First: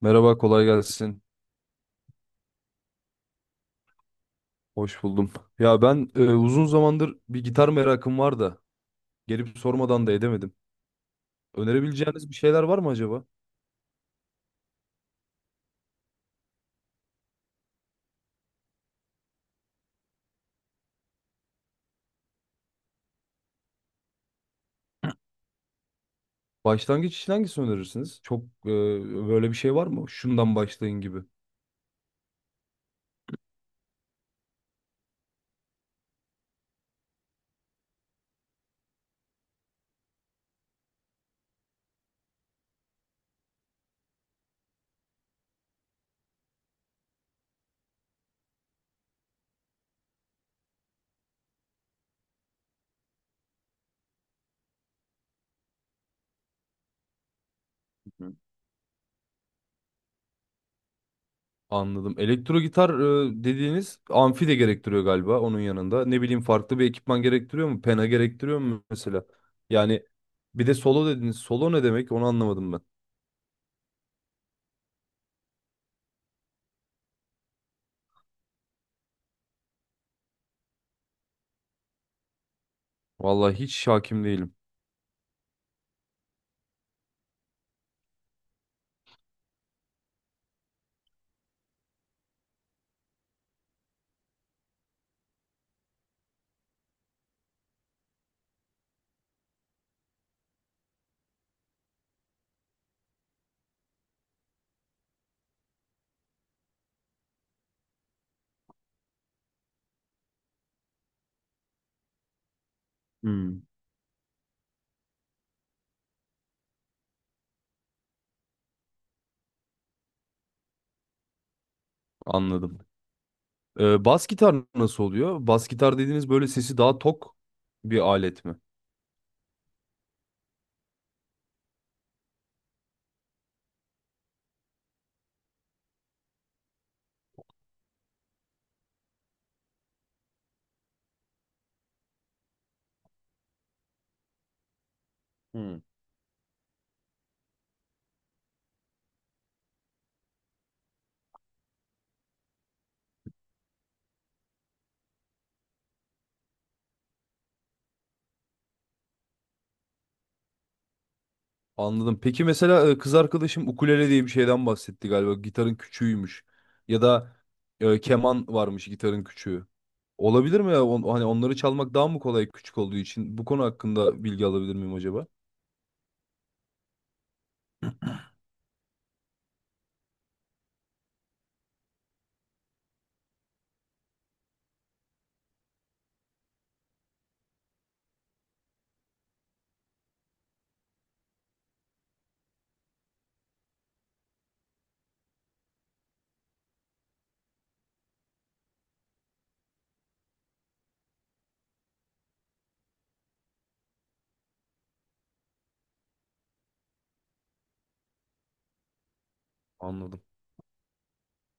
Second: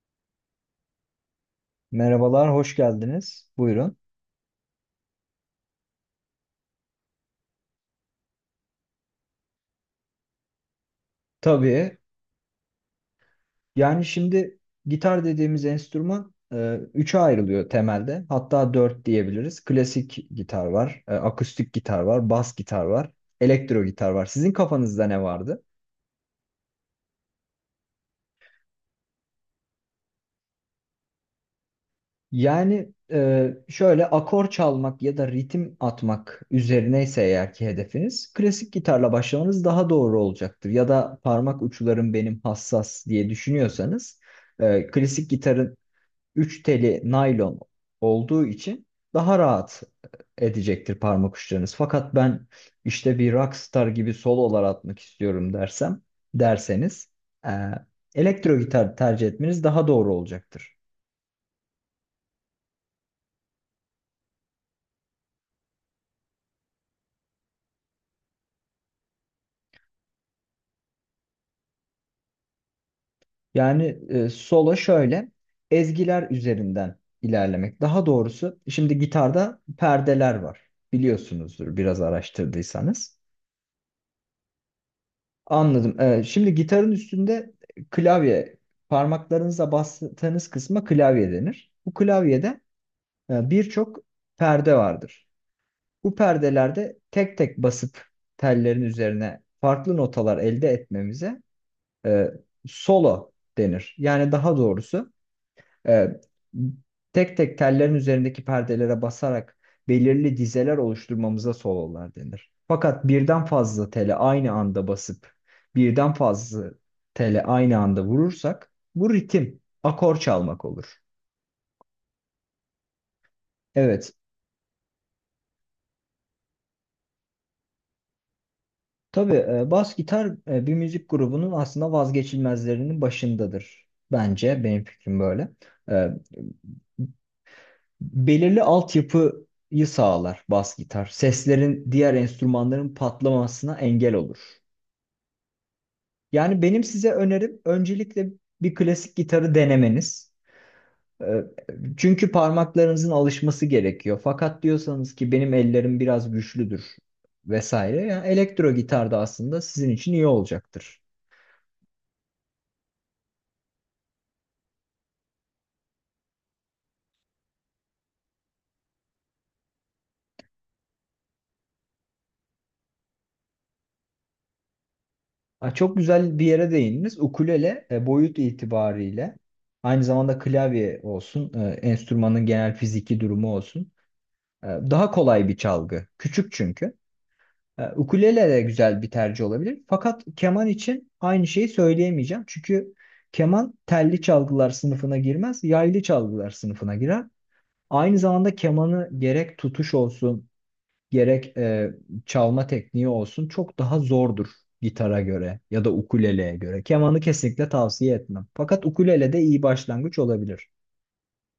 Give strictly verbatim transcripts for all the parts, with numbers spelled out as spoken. Merhaba, kolay gelsin. Merhabalar, hoş geldiniz. Buyurun. Hoş buldum. Ya ben e, uzun zamandır bir gitar merakım var da gelip sormadan da edemedim. Tabii. Önerebileceğiniz bir şeyler var mı acaba? Yani, şimdi gitar dediğimiz enstrüman e, üçe ayrılıyor temelde. Hatta dört diyebiliriz. Klasik gitar var, e, akustik gitar var, bas gitar var, elektro gitar var. Sizin kafanızda ne vardı? Başlangıç için hangisini önerirsiniz? Çok e, böyle bir şey var mı? Şundan başlayın gibi. Yani, e, şöyle akor çalmak ya da ritim atmak üzerineyse eğer ki hedefiniz, klasik gitarla başlamanız daha doğru olacaktır. Ya da parmak uçlarım benim hassas diye düşünüyorsanız, e, klasik gitarın üç teli naylon olduğu için daha rahat edecektir parmak uçlarınız. Fakat ben işte bir rockstar gibi sololar atmak istiyorum dersem, derseniz, e, Hı. elektro gitar tercih etmeniz daha doğru olacaktır. Anladım. Elektro gitar e, dediğiniz amfi de gerektiriyor galiba onun yanında. Ne bileyim farklı bir ekipman gerektiriyor mu? Pena gerektiriyor mu mesela? Yani bir de solo dediniz. Solo ne demek? Onu anlamadım ben. Yani, e, solo şöyle ezgiler üzerinden ilerlemek. Daha doğrusu şimdi gitarda perdeler var. Biliyorsunuzdur biraz araştırdıysanız. Vallahi hiç hakim değilim. Anladım. Ee, şimdi gitarın üstünde klavye, parmaklarınızla bastığınız kısma klavye denir. Bu klavyede e, birçok perde vardır. Bu perdelerde tek tek basıp tellerin üzerine farklı notalar elde etmemize e, solo denir. Yani, daha doğrusu, e, tek tek tellerin üzerindeki perdelere basarak belirli dizeler oluşturmamıza sololar denir. Fakat birden Hmm. fazla tele aynı anda basıp birden fazla tele aynı anda vurursak bu ritim, akor çalmak olur. Anladım. Ee, Evet. Bas gitar nasıl oluyor? Bas gitar dediğiniz böyle sesi daha tok bir alet mi? Tabii, e, bas gitar, e, bir müzik grubunun aslında vazgeçilmezlerinin başındadır. Bence benim fikrim böyle. E, Belirli altyapıyı sağlar bas gitar. Seslerin diğer enstrümanların patlamasına engel olur. Hmm. Yani, benim size önerim öncelikle bir klasik gitarı denemeniz. Ee, Çünkü parmaklarınızın alışması gerekiyor. Fakat diyorsanız ki benim ellerim biraz güçlüdür vesaire. Yani, elektro gitar da aslında sizin için iyi olacaktır. Anladım. Peki mesela e, kız arkadaşım ukulele diye bir şeyden bahsetti galiba. Gitarın küçüğüymüş. Ya da e, keman varmış gitarın küçüğü. Olabilir mi ya? On- hani onları çalmak daha mı kolay küçük olduğu için? Bu konu hakkında bilgi alabilir miyim acaba? Ha, çok güzel bir yere değindiniz. Ukulele e, boyut itibariyle aynı zamanda klavye olsun, e, enstrümanın genel fiziki durumu olsun. E, Daha kolay bir çalgı. Küçük çünkü. E, Ukulele de güzel bir tercih olabilir. Fakat keman için aynı şeyi söyleyemeyeceğim. Çünkü keman telli çalgılar sınıfına girmez, yaylı çalgılar sınıfına girer. Aynı zamanda kemanı gerek tutuş olsun, gerek e, çalma tekniği olsun çok daha zordur gitara göre ya da ukuleleye göre. Kemanı kesinlikle tavsiye etmem. Fakat ukulele de iyi başlangıç Anladım. olabilir.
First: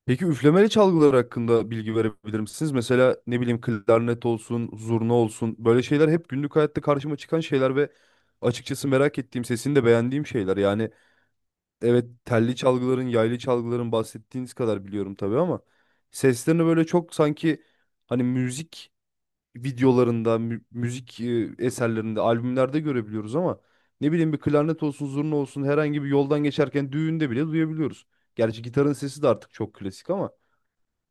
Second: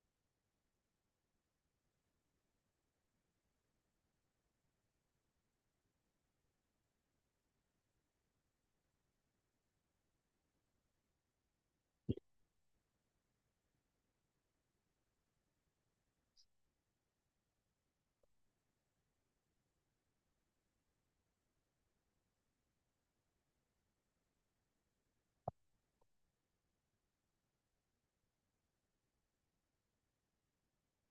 Peki üflemeli çalgılar hakkında bilgi verebilir misiniz? Mesela ne bileyim klarnet olsun, zurna olsun böyle şeyler hep günlük hayatta karşıma çıkan şeyler ve açıkçası merak ettiğim, sesini de beğendiğim şeyler. Yani evet telli çalgıların, yaylı çalgıların bahsettiğiniz kadar biliyorum tabii ama seslerini böyle çok sanki hani müzik videolarında, mü- müzik e, eserlerinde, albümlerde görebiliyoruz ama ne bileyim bir klarnet olsun, zurna olsun herhangi bir yoldan geçerken düğünde bile duyabiliyoruz. Gerçi gitarın sesi de artık çok klasik ama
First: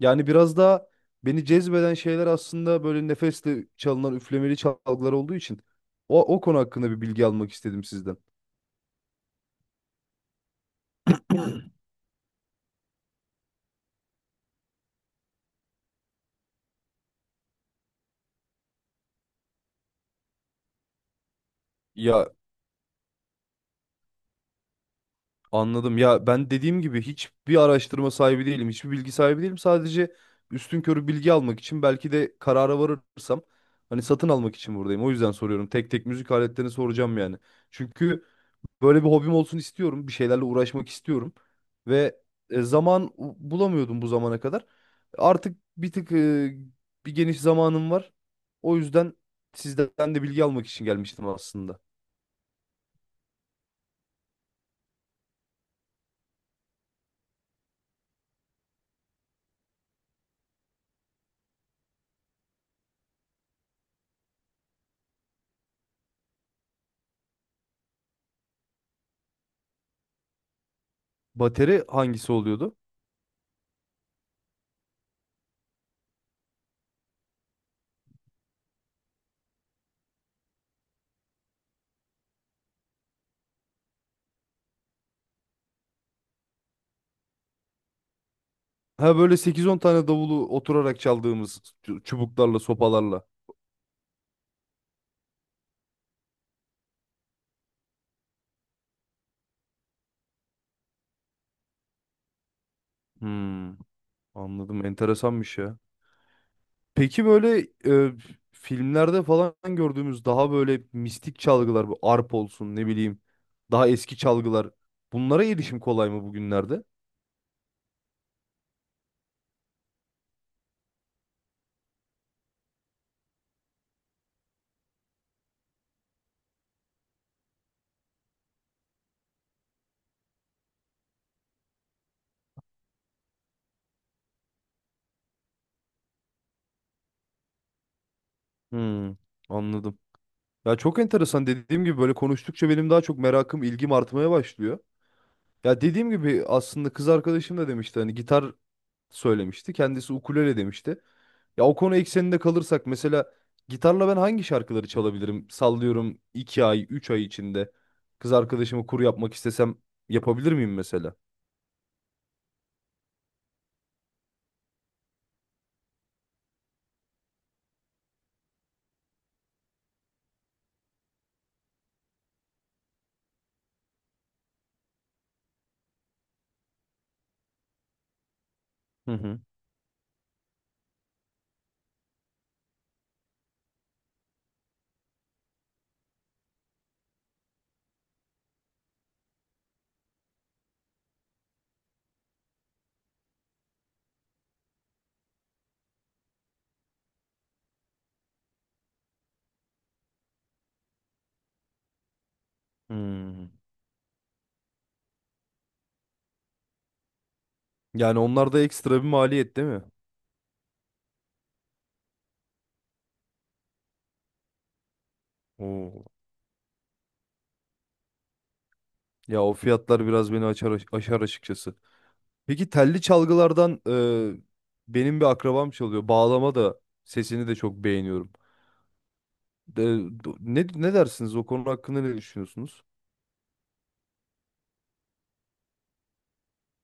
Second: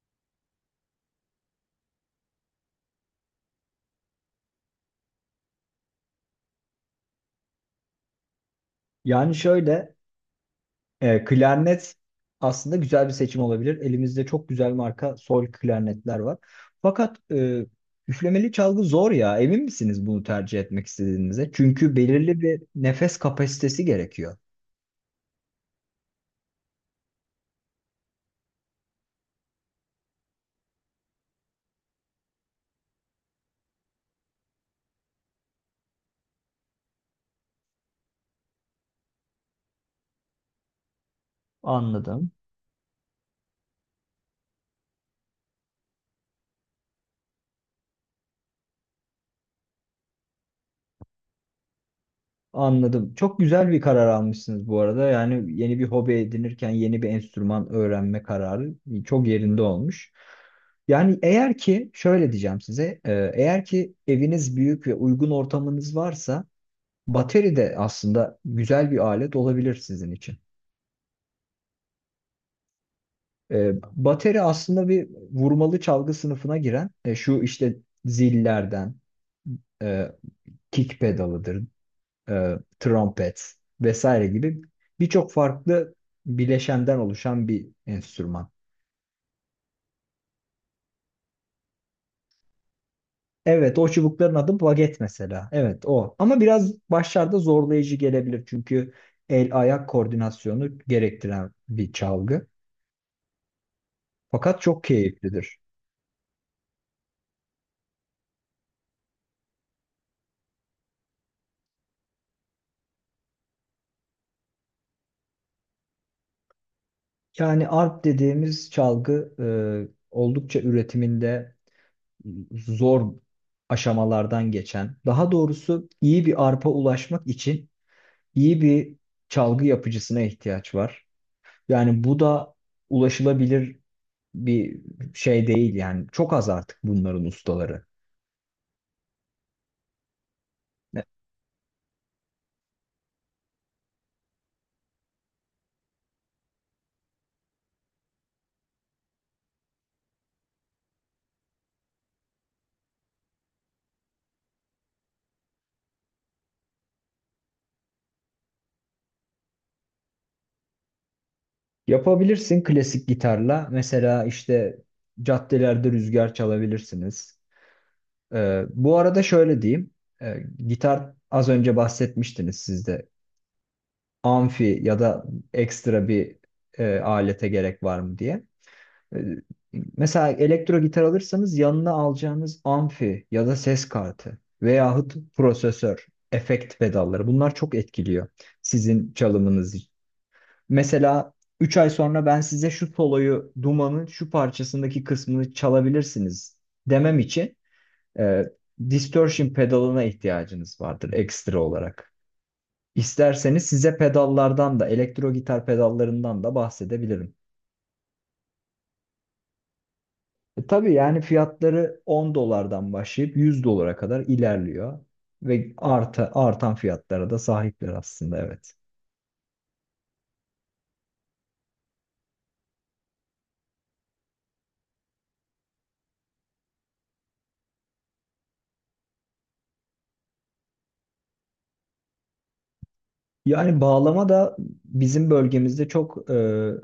yani biraz daha beni cezbeden şeyler aslında böyle nefesle çalınan üflemeli çalgılar olduğu için o, o konu hakkında bir bilgi almak istedim sizden. Yani, şöyle, E, klarnet aslında güzel bir seçim olabilir. Elimizde çok güzel marka sol klarnetler var. Fakat e, üflemeli çalgı zor ya. Emin misiniz bunu tercih etmek istediğinize? Çünkü Ya belirli bir nefes kapasitesi gerekiyor. anladım. Ya ben dediğim gibi hiçbir araştırma sahibi değilim. Hiçbir bilgi sahibi değilim. Sadece üstünkörü bilgi almak için belki de karara varırsam hani satın almak için buradayım. O yüzden soruyorum. Tek tek müzik aletlerini soracağım yani. Çünkü böyle bir hobim olsun istiyorum. Bir şeylerle uğraşmak istiyorum. Ve Anladım. e, zaman u- bulamıyordum bu zamana kadar. Artık bir tık e, bir geniş zamanım var. O yüzden sizden de bilgi almak için gelmiştim aslında. Anladım. Çok güzel bir karar almışsınız bu arada. Yani, yeni bir hobi edinirken yeni bir enstrüman öğrenme kararı çok yerinde olmuş. Yani, eğer ki şöyle diyeceğim size, e, eğer ki eviniz büyük ve uygun ortamınız varsa bateri de aslında güzel bir alet olabilir sizin için. Bateri hangisi oluyordu? Ee, bateri aslında bir vurmalı çalgı sınıfına giren, e, şu işte zillerden, e, kick pedalıdır, e, trompet vesaire gibi birçok farklı bileşenden oluşan bir enstrüman. Ha böyle sekiz on tane davulu oturarak çaldığımız çu- çubuklarla, sopalarla. Evet, o çubukların adı baget mesela. Evet, o. Ama biraz başlarda zorlayıcı gelebilir çünkü el ayak koordinasyonu gerektiren bir çalgı. Hmm, Fakat çok anladım. keyiflidir. Enteresanmış ya. Peki böyle e, filmlerde falan gördüğümüz daha böyle mistik çalgılar, bu arp olsun ne bileyim, daha eski çalgılar. Bunlara erişim kolay mı bugünlerde? Yani, arp dediğimiz çalgı e, oldukça üretiminde zor aşamalardan geçen, daha doğrusu iyi bir arpa ulaşmak için iyi bir çalgı yapıcısına ihtiyaç var. Yani, bu da ulaşılabilir bir şey değil, yani çok az artık bunların ustaları. Hmm, anladım. Ya çok enteresan dediğim gibi böyle konuştukça benim daha çok merakım, ilgim artmaya başlıyor. Ya dediğim gibi aslında kız arkadaşım da demişti hani gitar söylemişti. Kendisi ukulele demişti. Ya o konu ekseninde kalırsak mesela gitarla ben hangi şarkıları çalabilirim? Sallıyorum iki ay, üç ay içinde kız arkadaşımı kur yapmak istesem yapabilir miyim mesela? Yapabilirsin klasik gitarla mesela işte caddelerde rüzgar çalabilirsiniz. Ee, bu arada şöyle diyeyim. Ee, gitar az önce bahsetmiştiniz siz de. Amfi ya da ekstra bir e, alete gerek var mı diye. Hı Ee, hı. mesela elektro gitar alırsanız yanına alacağınız amfi ya da ses kartı veyahut prosesör, efekt pedalları bunlar çok etkiliyor sizin çalımınızı. Mesela üç ay sonra ben size şu soloyu, Duman'ın şu parçasındaki kısmını çalabilirsiniz demem için e, distortion pedalına ihtiyacınız vardır ekstra olarak. Hmm. İsterseniz size pedallardan da elektro gitar pedallarından da bahsedebilirim. Yani onlar da ekstra bir maliyet değil mi? E, tabii, yani fiyatları on dolardan başlayıp yüz dolara kadar ilerliyor ve Oo. arta, artan fiyatlara da sahipler aslında, evet. Ya o fiyatlar biraz beni açar, aşar açıkçası. Peki telli çalgılardan e, benim bir akrabam çalıyor. Bağlama da sesini de çok beğeniyorum. De- do- ne, ne dersiniz o konu hakkında ne düşünüyorsunuz? Yani, bağlama da bizim bölgemizde çok e,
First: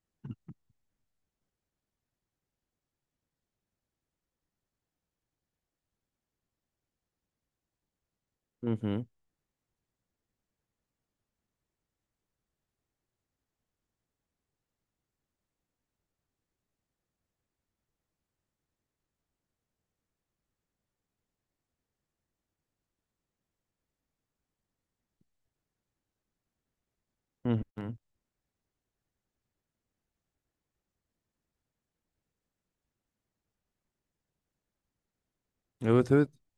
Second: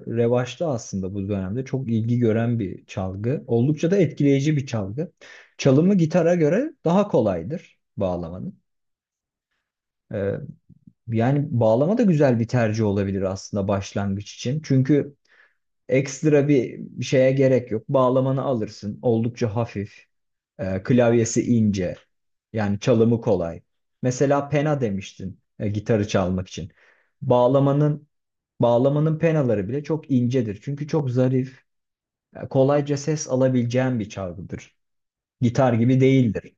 revaçta aslında bu dönemde. Çok ilgi gören bir çalgı. Oldukça da etkileyici bir çalgı. Çalımı gitara göre daha kolaydır bağlamanın. Hı hı. E, Yani, bağlama da güzel bir tercih olabilir aslında başlangıç için. Çünkü ekstra bir şeye gerek yok. Bağlamanı alırsın. Oldukça hafif. E, klavyesi ince. Yani, çalımı kolay. Mesela pena demiştin e, gitarı çalmak için. Hı hı. Bağlamanın bağlamanın penaları bile çok incedir. Çünkü çok zarif, e, kolayca ses alabileceğin bir çalgıdır. Gitar gibi Evet, evet. değildir.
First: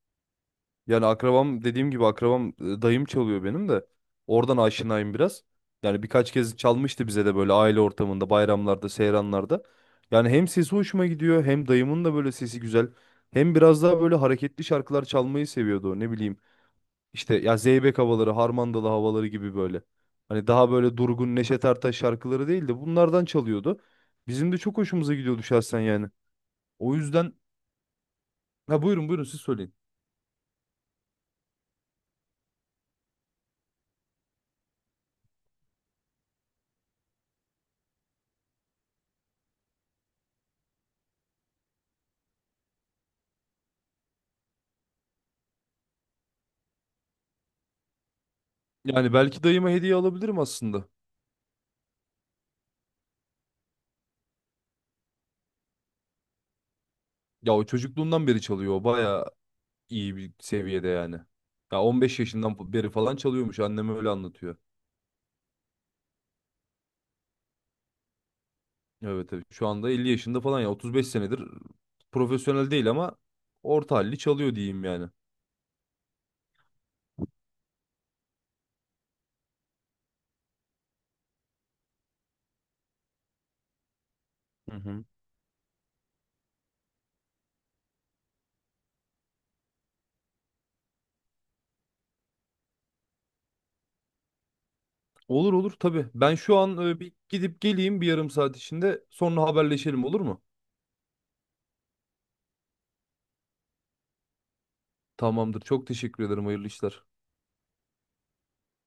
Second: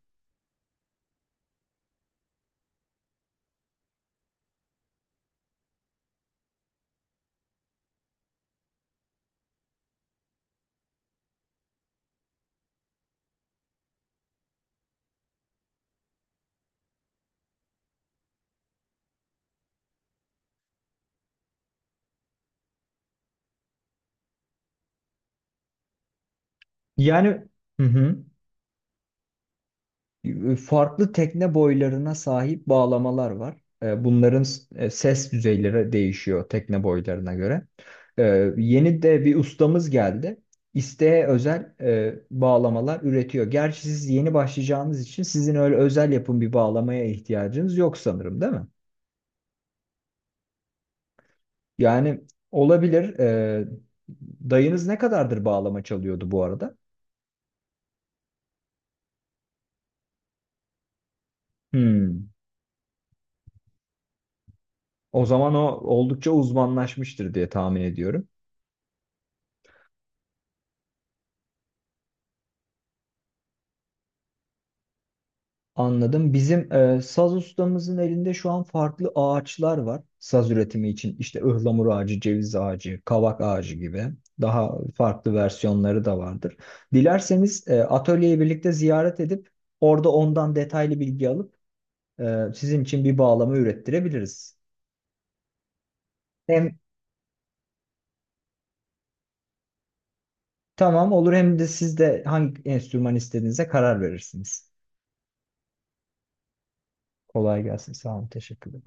Yani akrabam dediğim gibi akrabam e, dayım çalıyor benim de. Oradan aşinayım biraz. Yani birkaç kez çalmıştı bize de böyle aile ortamında, bayramlarda, seyranlarda. Yani hem sesi hoşuma gidiyor hem dayımın da böyle sesi güzel. Hem biraz daha böyle hareketli şarkılar çalmayı seviyordu. o, Ne bileyim. İşte ya Zeybek havaları, Harmandalı havaları gibi böyle. Hani daha böyle durgun Neşet Ertaş şarkıları değil de bunlardan çalıyordu. Bizim de çok hoşumuza gidiyordu şahsen yani. O yüzden Yani, hı hı. ha, buyurun buyurun siz söyleyin. E, farklı tekne boylarına sahip bağlamalar var. E, Bunların s- e, ses düzeyleri değişiyor tekne boylarına göre. E, Yeni de bir ustamız geldi. İsteğe özel e, bağlamalar üretiyor. Gerçi siz yeni başlayacağınız için sizin öyle özel yapım bir bağlamaya ihtiyacınız yok sanırım, değil mi? Yani belki dayıma hediye alabilirim aslında. Yani, olabilir. E, dayınız ne kadardır bağlama çalıyordu bu arada? Ya o çocukluğundan beri çalıyor. O bayağı iyi bir seviyede yani. Ya on beş Hmm. yaşından beri falan çalıyormuş. Annem öyle anlatıyor. O zaman o oldukça uzmanlaşmıştır diye tahmin ediyorum. Evet, evet. Şu anda elli yaşında falan ya otuz beş senedir profesyonel değil ama orta halli çalıyor diyeyim yani. Anladım. Bizim e, saz ustamızın elinde şu an farklı ağaçlar var. Saz üretimi için işte ıhlamur ağacı, ceviz ağacı, kavak ağacı gibi daha Hı hı. farklı versiyonları da vardır. Dilerseniz e, atölyeyi birlikte ziyaret edip orada ondan detaylı bilgi alıp e, sizin için bir bağlama ürettirebiliriz. Olur, olur, tabii. Ben şu Hem an e, bir gidip geleyim bir yarım saat içinde. Sonra haberleşelim olur mu? tamam olur hem de siz de hangi enstrüman istediğinize karar verirsiniz. Tamamdır. Çok teşekkür ederim. Hayırlı işler. Kolay gelsin. Sağ olun. Teşekkürler.